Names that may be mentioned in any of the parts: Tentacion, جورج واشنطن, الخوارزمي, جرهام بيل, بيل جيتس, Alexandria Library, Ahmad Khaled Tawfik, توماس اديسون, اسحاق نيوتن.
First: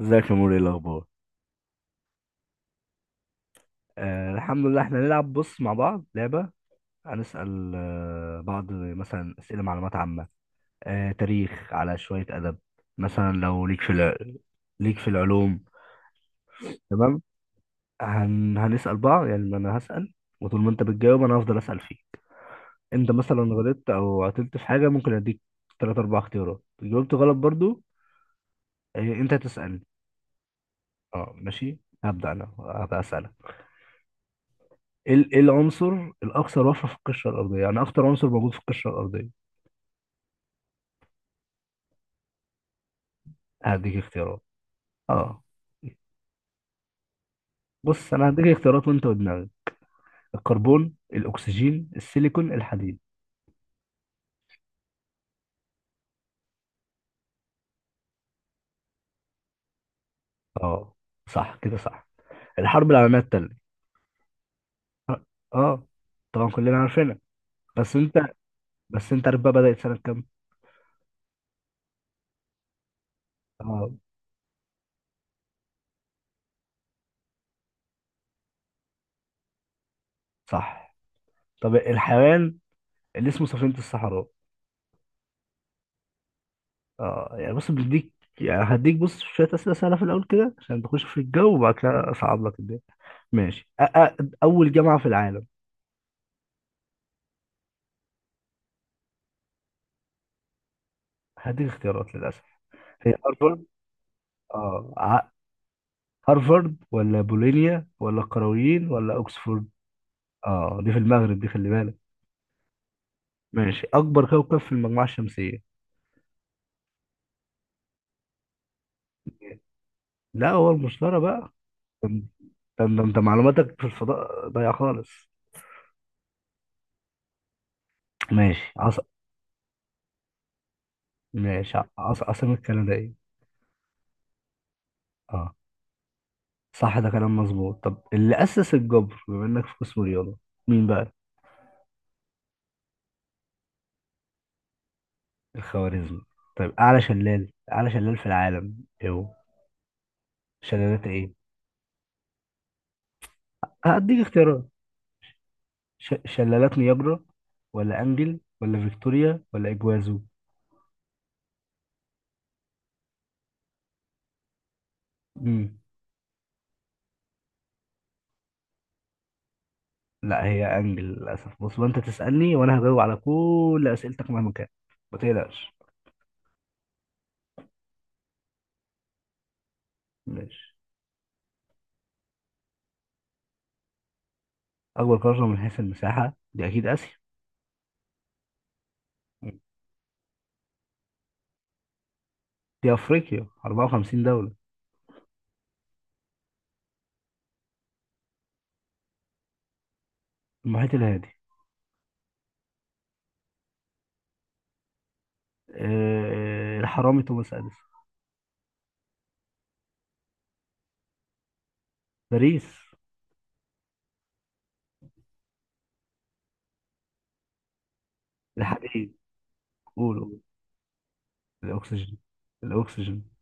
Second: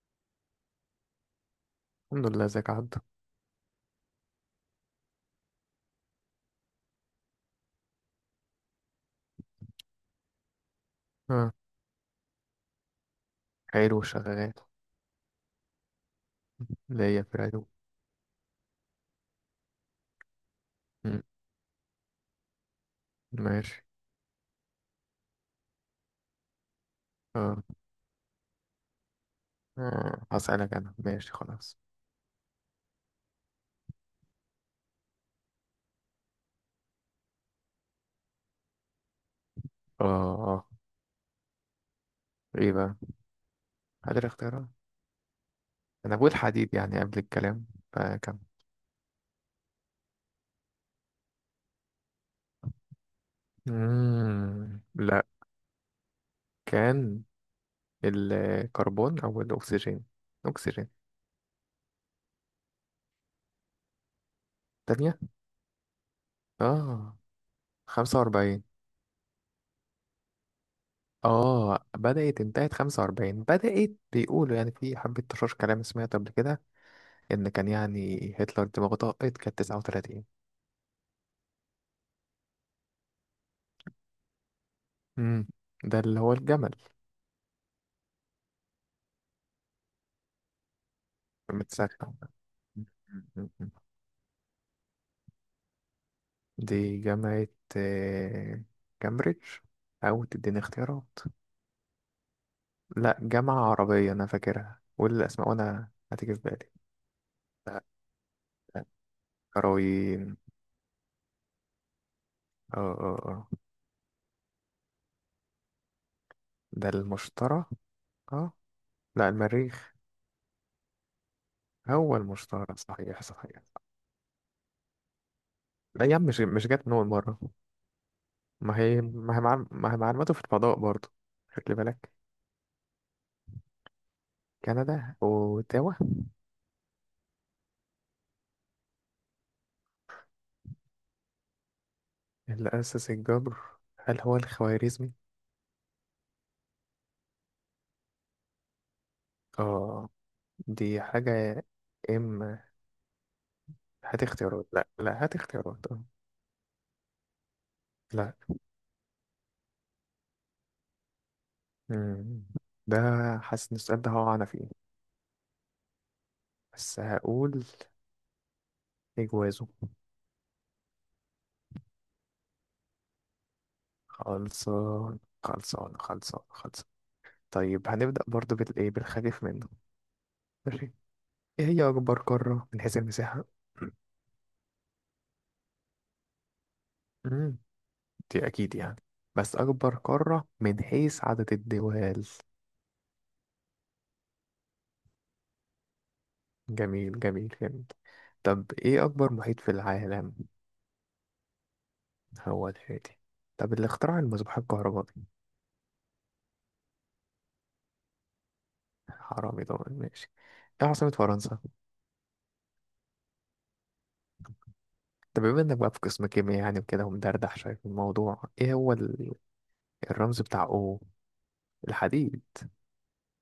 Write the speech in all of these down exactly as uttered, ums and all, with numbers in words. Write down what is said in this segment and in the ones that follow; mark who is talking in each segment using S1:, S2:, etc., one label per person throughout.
S1: ازيك يا موري؟ ايه الاخبار؟
S2: الحمد لله، ازيك عدى؟
S1: آه الحمد لله. احنا هنلعب، بص، مع بعض لعبه. هنسال آه بعض مثلا اسئله معلومات عامه، آه
S2: اه،
S1: تاريخ، على شويه ادب. مثلا لو ليك في
S2: حلو،
S1: الع...
S2: شغال.
S1: ليك في العلوم؟ تمام.
S2: ليا في العلوم.
S1: هن... هنسال بعض، يعني انا هسال وطول ما انت
S2: مم.
S1: بتجاوب انا هفضل اسال فيه. انت مثلا
S2: ماشي.
S1: غلطت او عطلت في حاجه، ممكن اديك ثلاث اربع اختيارات. جاوبت غلط
S2: اه.
S1: برضو، آه انت تسالني.
S2: آه، هسألك. انا
S1: اه
S2: ماشي،
S1: ماشي،
S2: خلاص.
S1: هبدا. انا هبقى اسالك. ايه ال- إيه العنصر الاكثر وفرة في القشرة الارضية؟ يعني اكتر عنصر موجود في القشرة الارضية.
S2: اه، اه. ايه بقى؟
S1: هديك
S2: قادر؟
S1: اختيارات.
S2: اختيارات.
S1: اه،
S2: انا بقول حديد يعني قبل الكلام.
S1: بص، انا
S2: فكم.
S1: هديك اختيارات وانت ودماغك: الكربون، الاكسجين، السيليكون، الحديد.
S2: مم. لا. كان الكربون او الاكسجين. اكسجين.
S1: اه، صح، كده صح. الحرب العالمية التانية،
S2: تانية.
S1: اه، طبعا كلنا
S2: اه،
S1: عارفينها، بس انت،
S2: خمسة وأربعين.
S1: بس انت عارف بقى بدأت سنة كام؟
S2: اه، بدأت انتهت خمسة وأربعين، بدأت
S1: اه،
S2: بيقولوا يعني في حبة تشاش كلام سمعت قبل كده ان كان يعني هتلر دماغه طاقت كانت تسعة وثلاثين.
S1: صح. طب الحيوان اللي اسمه سفينة الصحراء؟
S2: مم. ده اللي هو الجمل
S1: اه، يعني بص بديك، يعني هديك، بص، شوية أسئلة سهلة في الأول كده عشان تخش في الجو وبعد
S2: المتسكع
S1: كده
S2: ده.
S1: أصعب لك الدنيا. ماشي،
S2: مم.
S1: أ- أ- أول جامعة في العالم؟
S2: دي جامعة. آه، كامبريدج. أو تديني اختيارات.
S1: هديك اختيارات للأسف. هي
S2: لا،
S1: هارفارد.
S2: جامعة عربية أنا فاكرها،
S1: اه
S2: قول
S1: ع-
S2: الأسماء وأنا هتيجي في بالي.
S1: هارفارد، ولا بولونيا، ولا القرويين، ولا أوكسفورد؟
S2: كروين.
S1: اه، دي في المغرب، دي، خلي بالك.
S2: اه، اه، اه.
S1: ماشي، أكبر كوكب في المجموعة الشمسية؟
S2: ده المشتري. اه. لا، المريخ.
S1: لا، هو المشتري بقى.
S2: هو المشتري،
S1: ده انت انت
S2: صحيح صحيح.
S1: معلوماتك في الفضاء ضايعة خالص.
S2: لا يا عم، مش مش جت من أول مرة.
S1: ماشي
S2: ما
S1: عص...
S2: هي ما هي معلو- ما هي معلوماته في الفضاء برضه. خلي
S1: ماشي ع-
S2: بالك.
S1: عص... عاصمة كندا ايه؟
S2: كندا،
S1: اه،
S2: وتاوا.
S1: صح، ده كلام مظبوط. طب اللي أسس الجبر، بما إنك في قسم رياضة، مين بقى؟
S2: اللي أسس الجبر، هل هو الخوارزمي؟
S1: الخوارزمي. طيب أعلى شلال، أعلى شلال في العالم، ايه هو؟
S2: اه. دي
S1: شلالات ايه؟
S2: حاجة. إما.
S1: هديك
S2: هات
S1: اختيارات.
S2: اختيارات، لا، لا، هات اختيارات. آه.
S1: ش... شلالات نياجرا، ولا
S2: لا.
S1: انجل، ولا فيكتوريا، ولا اجوازو؟
S2: مم. ده. حاسس إن السؤال ده هقع أنا فيه.
S1: مم.
S2: بس هقول، إجوازه.
S1: لا، هي انجل للاسف. بص بقى، انت تسالني وانا هجاوب على كل اسئلتك مهما كان. ما
S2: خلصان
S1: تقلقش.
S2: خلصان خلصان خلصان. طيب، هنبدأ برضه بالإيه، بالخفيف منه.
S1: ماشي.
S2: ماشي. إيه هي أكبر قارة من حيث المساحة؟
S1: اكبر قاره من حيث المساحه دي اكيد اسيا.
S2: مم. دي أكيد يعني، بس
S1: مم.
S2: أكبر قارة من حيث عدد الدول؟
S1: دي افريقيا، أربعة وخمسين دوله.
S2: جميل جميل جميل. طب، ايه اكبر محيط في العالم؟
S1: المحيط الهادي.
S2: هو الهادي. طب، اللي اخترع المصباح الكهربائي؟
S1: أه... الحرامي توماس اديسون.
S2: حرامي طبعا، ماشي. ايه عاصمة فرنسا؟
S1: باريس.
S2: طب، بما انك بقى في قسم كيمياء يعني وكده ومدردح شوية في الموضوع، ايه هو
S1: الحديد.
S2: ال-
S1: قولوا.
S2: الرمز بتاع. او
S1: الاكسجين.
S2: الحديد.
S1: الاكسجين.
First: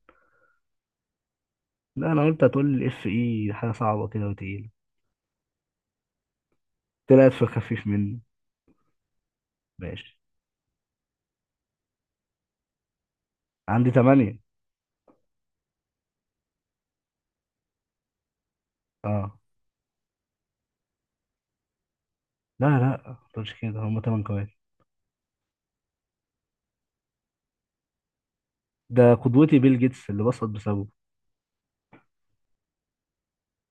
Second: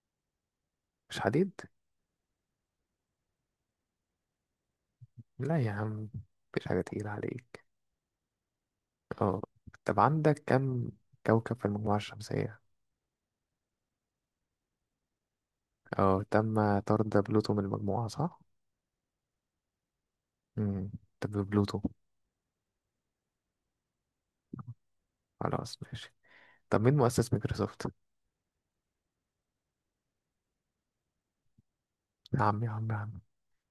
S2: مش حديد؟
S1: لا انا قلت هتقول لي اف اي حاجه صعبه كده وتقيله.
S2: لا يا عم، مفيش حاجة تقيلة
S1: طلعت في
S2: عليك.
S1: الخفيف منه.
S2: اه. طب،
S1: ماشي.
S2: عندك كم كوكب في المجموعة الشمسية؟
S1: عندي تمانية.
S2: اه، تم طرد بلوتو من المجموعة، صح؟
S1: اه.
S2: مم. طب، بلوتو.
S1: لا لا، ما تقولش كده، هم تمن كمان.
S2: خلاص، ماشي. طب، مين مؤسس مايكروسوفت؟
S1: ده قدوتي بيل جيتس، اللي بسقط بسببه.
S2: يا عم يا عم يا عم.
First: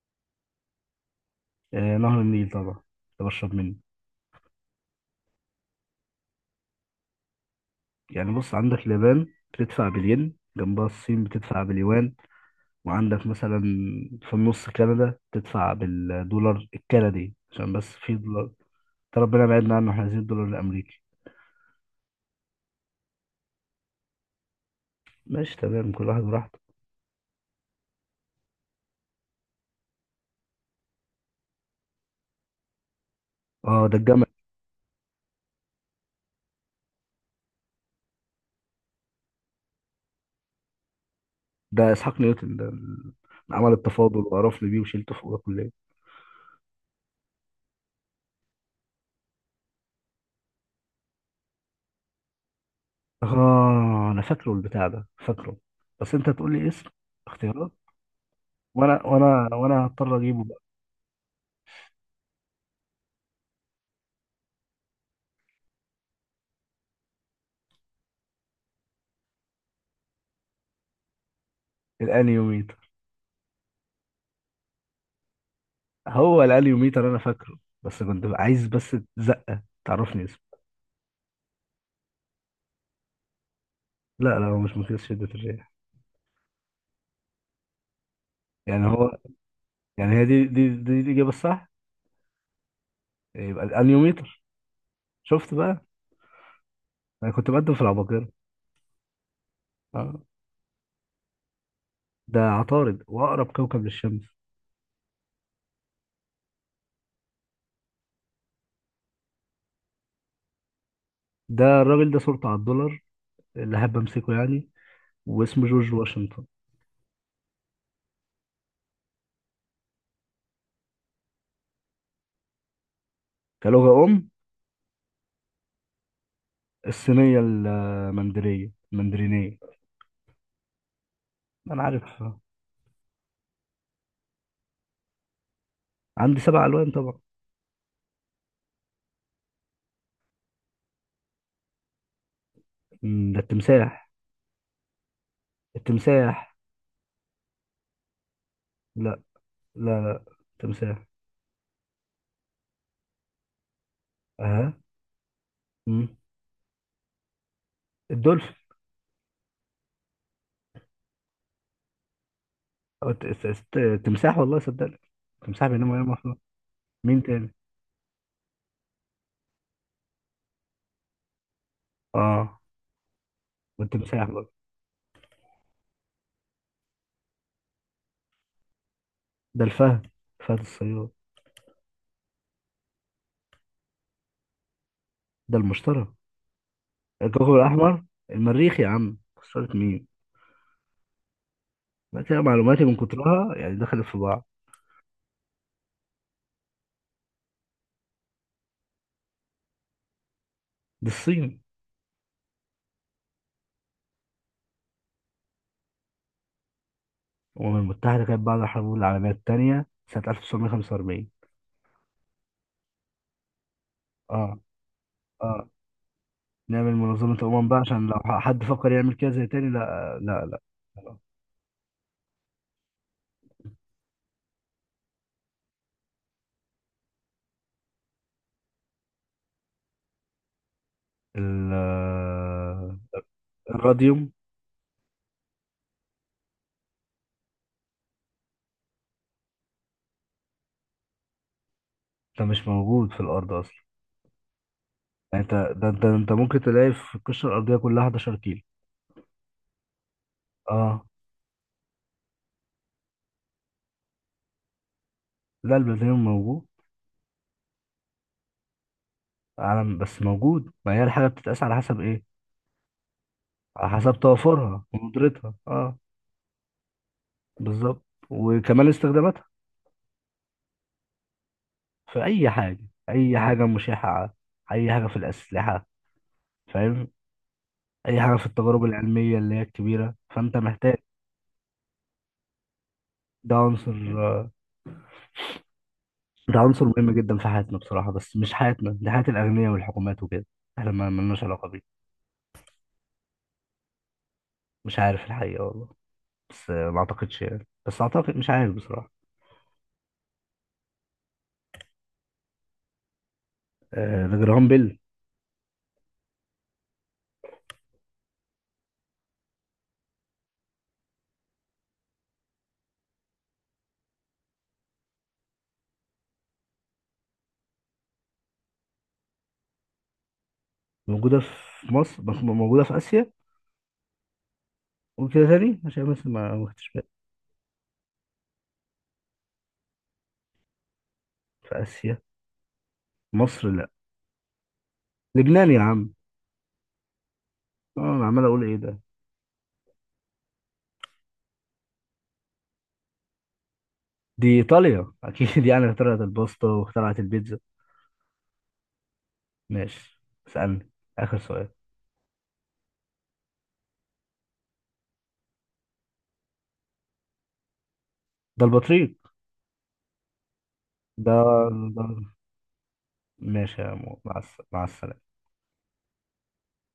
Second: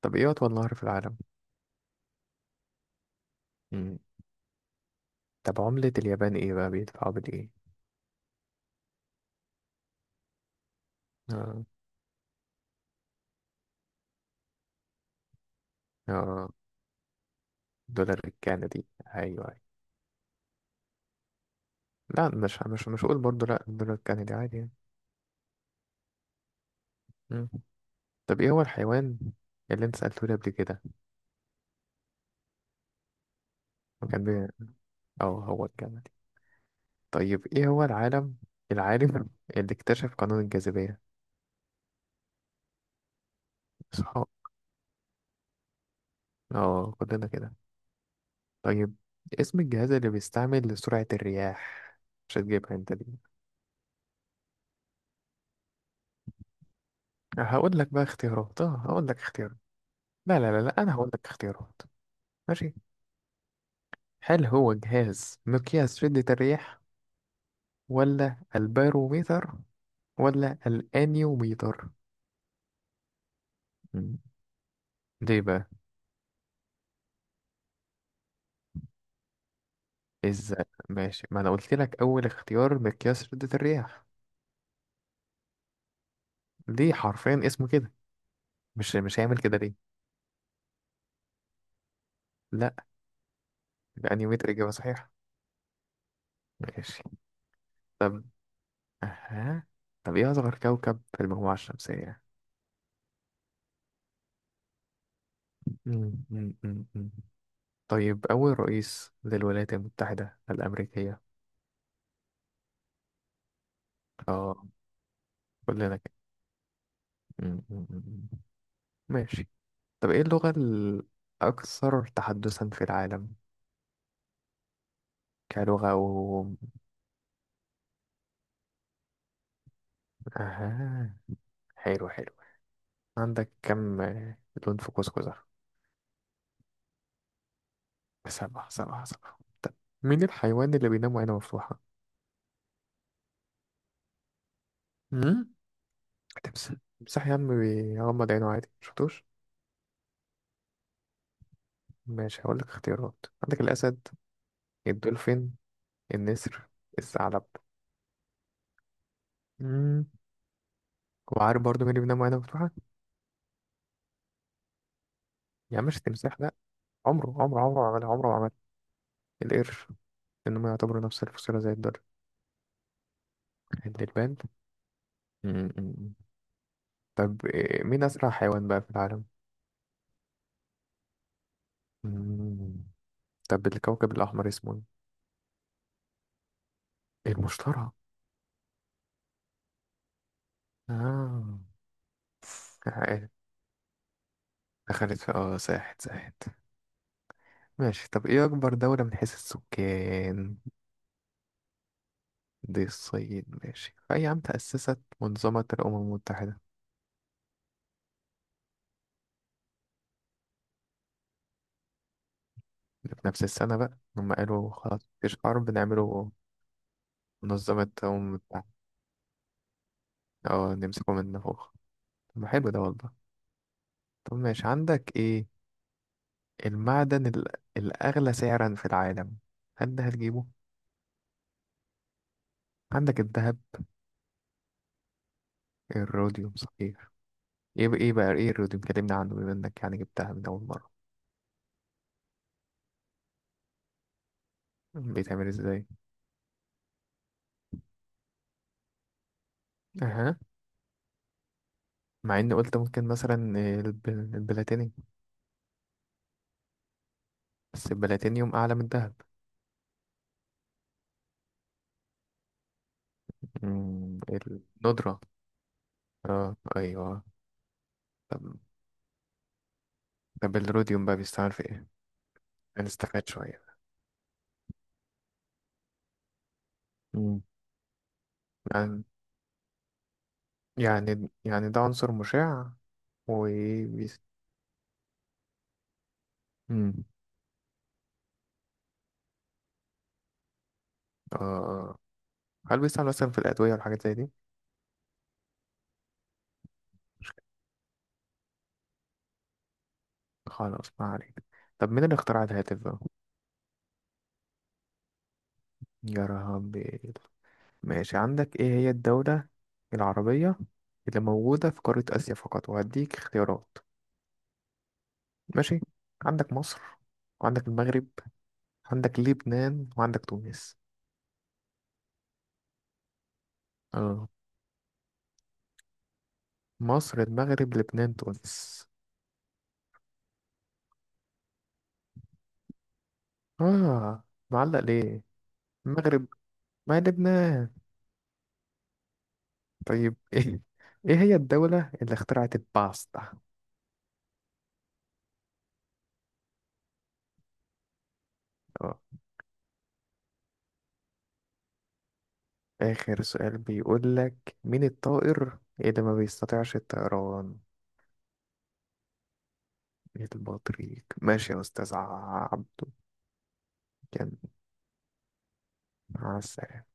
S2: طب، ايه أطول نهر في العالم؟
S1: آه نهر النيل طبعا، اللي بشرب منه.
S2: مم. طب، عملة اليابان ايه بقى؟ بيدفعوا بالإيه؟
S1: يعني بص، عندك اليابان بتدفع بالين، جنبها الصين بتدفع
S2: آه.
S1: باليوان، وعندك مثلا في النص كندا بتدفع
S2: آه.
S1: بالدولار الكندي عشان بس في
S2: دولار
S1: دولار.
S2: الكندي.
S1: ده ربنا
S2: أيوه أيوه.
S1: بعدنا عنه، احنا عايزين الدولار الامريكي.
S2: لا، مش مش مش هقول برضه، لا، الدولار الكندي عادي يعني.
S1: ماشي، تمام، كل واحد براحته.
S2: مم. طب، ايه هو الحيوان اللي انت سألته لي قبل كده؟
S1: اه ده
S2: وكان
S1: الجمل.
S2: بي. اه، هو الكندي. طيب، ايه هو العالم العالم اللي اكتشف قانون الجاذبية؟
S1: ده اسحاق نيوتن، ده اللي عمل التفاضل
S2: صح.
S1: وقرفني بيه وشيلته فوق الكلية.
S2: اه، كلنا كده. طيب، اسم الجهاز اللي بيستعمل لسرعة الرياح؟ مش هتجيبها انت دي.
S1: اه، انا فاكره البتاع ده، فاكره، بس انت تقول لي اسم. اختيارات؟
S2: هقول لك بقى اختيارات، اه
S1: وانا
S2: هقول لك
S1: وانا
S2: اختيارات.
S1: وانا هضطر
S2: لا،
S1: اجيبه
S2: لا، لا،
S1: بقى.
S2: لا، أنا هقول لك اختيارات. ماشي. هل هو جهاز مقياس شدة الرياح، ولا الباروميتر، ولا الأنيوميتر؟
S1: الانيوميتر.
S2: مم. ليه بقى؟
S1: هو الانيوميتر، انا فاكره، بس كنت عايز بس زقه تعرفني اسمه.
S2: إزاي؟ ماشي، ما أنا قلت لك أول اختيار مقياس شدة الرياح.
S1: لا لا، هو مش مقياس شده الرياح.
S2: ليه، حرفيا اسمه كده.
S1: يعني
S2: مش
S1: هو،
S2: مش هيعمل كده ليه.
S1: يعني هي دي دي دي الاجابه الصح.
S2: لا.
S1: يبقى الانيوميتر.
S2: الأنيوميتر إجابة صحيحة.
S1: شفت بقى،
S2: ماشي.
S1: انا كنت بقدم في
S2: طب.
S1: العباقرة.
S2: أها. طب،
S1: اه.
S2: إيه أصغر كوكب في المجموعة الشمسية؟
S1: ده عطارد، واقرب كوكب للشمس.
S2: مم، مم، مم، مم. طيب، أول رئيس للولايات المتحدة الأمريكية؟
S1: ده الراجل ده صورته على الدولار، اللي حابب امسكه
S2: اه،
S1: يعني، واسمه جورج
S2: كلنا كده.
S1: واشنطن.
S2: م- م- م- م. ماشي. طب، ايه اللغة الأكثر تحدثا في العالم؟
S1: كلغه ام؟
S2: كلغة و.
S1: الصينية، المندرية، المندرينية.
S2: أها.
S1: أنا عارف.
S2: حلو حلو. عندك كم لون في قوس قزح؟
S1: عندي سبع ألوان طبعا.
S2: سبعة سبعة سبعة. طب، مين الحيوان اللي بينام وعينه مفتوحة؟
S1: مم، ده التمساح.
S2: مم؟
S1: التمساح.
S2: تمساح، تمساح يا عم بيغمض عينه عادي،
S1: لا
S2: مشفتوش؟
S1: لا، لا، تمساح.
S2: ماشي، هقول لك اختيارات. عندك الأسد،
S1: أها.
S2: الدولفين،
S1: مم.
S2: النسر، الثعلب.
S1: الدولفين.
S2: مم. وعارف برضه مين اللي بينام وعينه مفتوحة؟
S1: أو الت- الت- الت- التمساح، والله صدقني، التمساح
S2: يا عم،
S1: بينام،
S2: مش
S1: وينام أصلا.
S2: التمساح، لا.
S1: مين
S2: عمره
S1: تاني؟
S2: عمره عمره ما عملها، عمره ما عملها. القرش. لأنهم يعتبروا نفس الفصيلة زي الدر.
S1: آه، والتمساح
S2: الدبان.
S1: برضه.
S2: مم. طب، إيه، مين أسرع حيوان بقى في العالم؟
S1: ده الفهد، فهد الصياد.
S2: مم. طب، الكوكب الأحمر اسمه؟
S1: ده المشتري،
S2: إيه؟
S1: الكوكب
S2: المشتري.
S1: الأحمر. المريخ يا عم، خسرت مين؟
S2: آه.
S1: ما كده معلوماتي من
S2: آه،
S1: كترها يعني دخلت في بعض.
S2: دخلت في اه ساحت ساحت. ماشي. طب، ايه أكبر دولة من حيث السكان؟
S1: دي الصين.
S2: دي الصين. ماشي، في أي عام تأسست منظمة الأمم المتحدة؟
S1: الأمم المتحدة كانت بعد الحرب العالمية التانية سنة ألف وتسعمية وخمسة وأربعين.
S2: في نفس السنة بقى، هم
S1: اه.
S2: قالوا خلاص مفيش
S1: اه،
S2: حرب، نعمله
S1: نعمل منظمة أمم بقى
S2: منظمة
S1: عشان لو
S2: الأمم
S1: حد
S2: المتحدة.
S1: فكر يعمل كده زي تاني، لا لا لا.
S2: اه، نمسكه من فوق. طب ما حلو ده والله. طب، ماشي. عندك ايه، المعدن ال- الأغلى سعرا في العالم؟ هل ده هتجيبه؟
S1: ال- آه،
S2: عندك الذهب.
S1: الراديوم.
S2: الروديوم، صحيح. ايه بقى ايه بقى ايه الروديوم، كلمني عنه بما انك يعني جبتها من أول مرة.
S1: ده مش موجود في الأرض أصلا. يعني
S2: بيتعمل
S1: أنت
S2: ازاي؟
S1: ده، أنت، أنت ممكن تلاقي في القشرة الأرضية كلها حداشر كيلو.
S2: اها.
S1: اه.
S2: مع اني قلت ممكن مثلا الب- البلاتينيوم.
S1: لا، البلاتينيوم موجود.
S2: بس البلاتينيوم أعلى من الذهب.
S1: عالم بس موجود، ما هي الحاجة بتتقاس على حسب إيه؟ على حسب
S2: مم،
S1: توافرها
S2: الندرة.
S1: وندرتها، اه،
S2: اه، ايوه.
S1: بالظبط،
S2: طب
S1: وكمان استخداماتها.
S2: طب الروديوم بقى بيستعمل في ايه؟
S1: في اي حاجه،
S2: هنستفاد
S1: اي حاجه
S2: شوية.
S1: مشعه، اي حاجه في الاسلحه، فاهم؟
S2: مم.
S1: اي حاجه في التجارب
S2: يعني
S1: العلميه اللي هي الكبيره، فانت محتاج.
S2: يعني يعني ده عنصر مشع.
S1: ده عنصر
S2: وبيست...
S1: ده عنصر مهم جدا في حياتنا بصراحه، بس مش حياتنا دي، حياه الاغنياء والحكومات وكده، احنا ما ملناش علاقه
S2: آه.
S1: بيه.
S2: هل بيستعمل مثلا في الأدوية والحاجات زي دي؟
S1: مش عارف الحقيقه، والله، بس ما اعتقدش يعني، بس اعتقد، مش عارف بصراحه.
S2: خلاص، ما عليك. طب، مين اللي اخترع الهاتف بقى؟
S1: آه، ده جرهام بيل.
S2: يا ربي. ماشي، عندك ايه هي الدولة العربية اللي موجودة في قارة آسيا فقط؟ وهديك اختيارات. ماشي. عندك مصر، وعندك المغرب، عندك لبنان، وعندك تونس.
S1: موجوده في مصر، بس موجوده في اسيا،
S2: اه.
S1: وكده تاني عشان بس ما ما خدتش بالي.
S2: مصر، المغرب، لبنان، تونس.
S1: في اسيا. مصر لا.
S2: اه، معلق ليه؟
S1: لبنان يا عم.
S2: المغرب، ما لبنان.
S1: اه انا عمال اقول ايه ده.
S2: طيب ايه، ايه هي الدولة اللي اخترعت الباستا؟
S1: دي إيطاليا أكيد يعني اخترعت الباستا واخترعت البيتزا.
S2: آه.
S1: ماشي، اسألني آخر سؤال.
S2: آخر سؤال بيقول لك: مين الطائر اللي ما بيستطيعش الطيران؟
S1: ده البطريق.
S2: البطريق.
S1: ده,
S2: ماشي يا أستاذ
S1: ده...
S2: عبده.
S1: ماشي يا مو،
S2: كان.
S1: مع الس- مع السلامة.
S2: مع السلامة.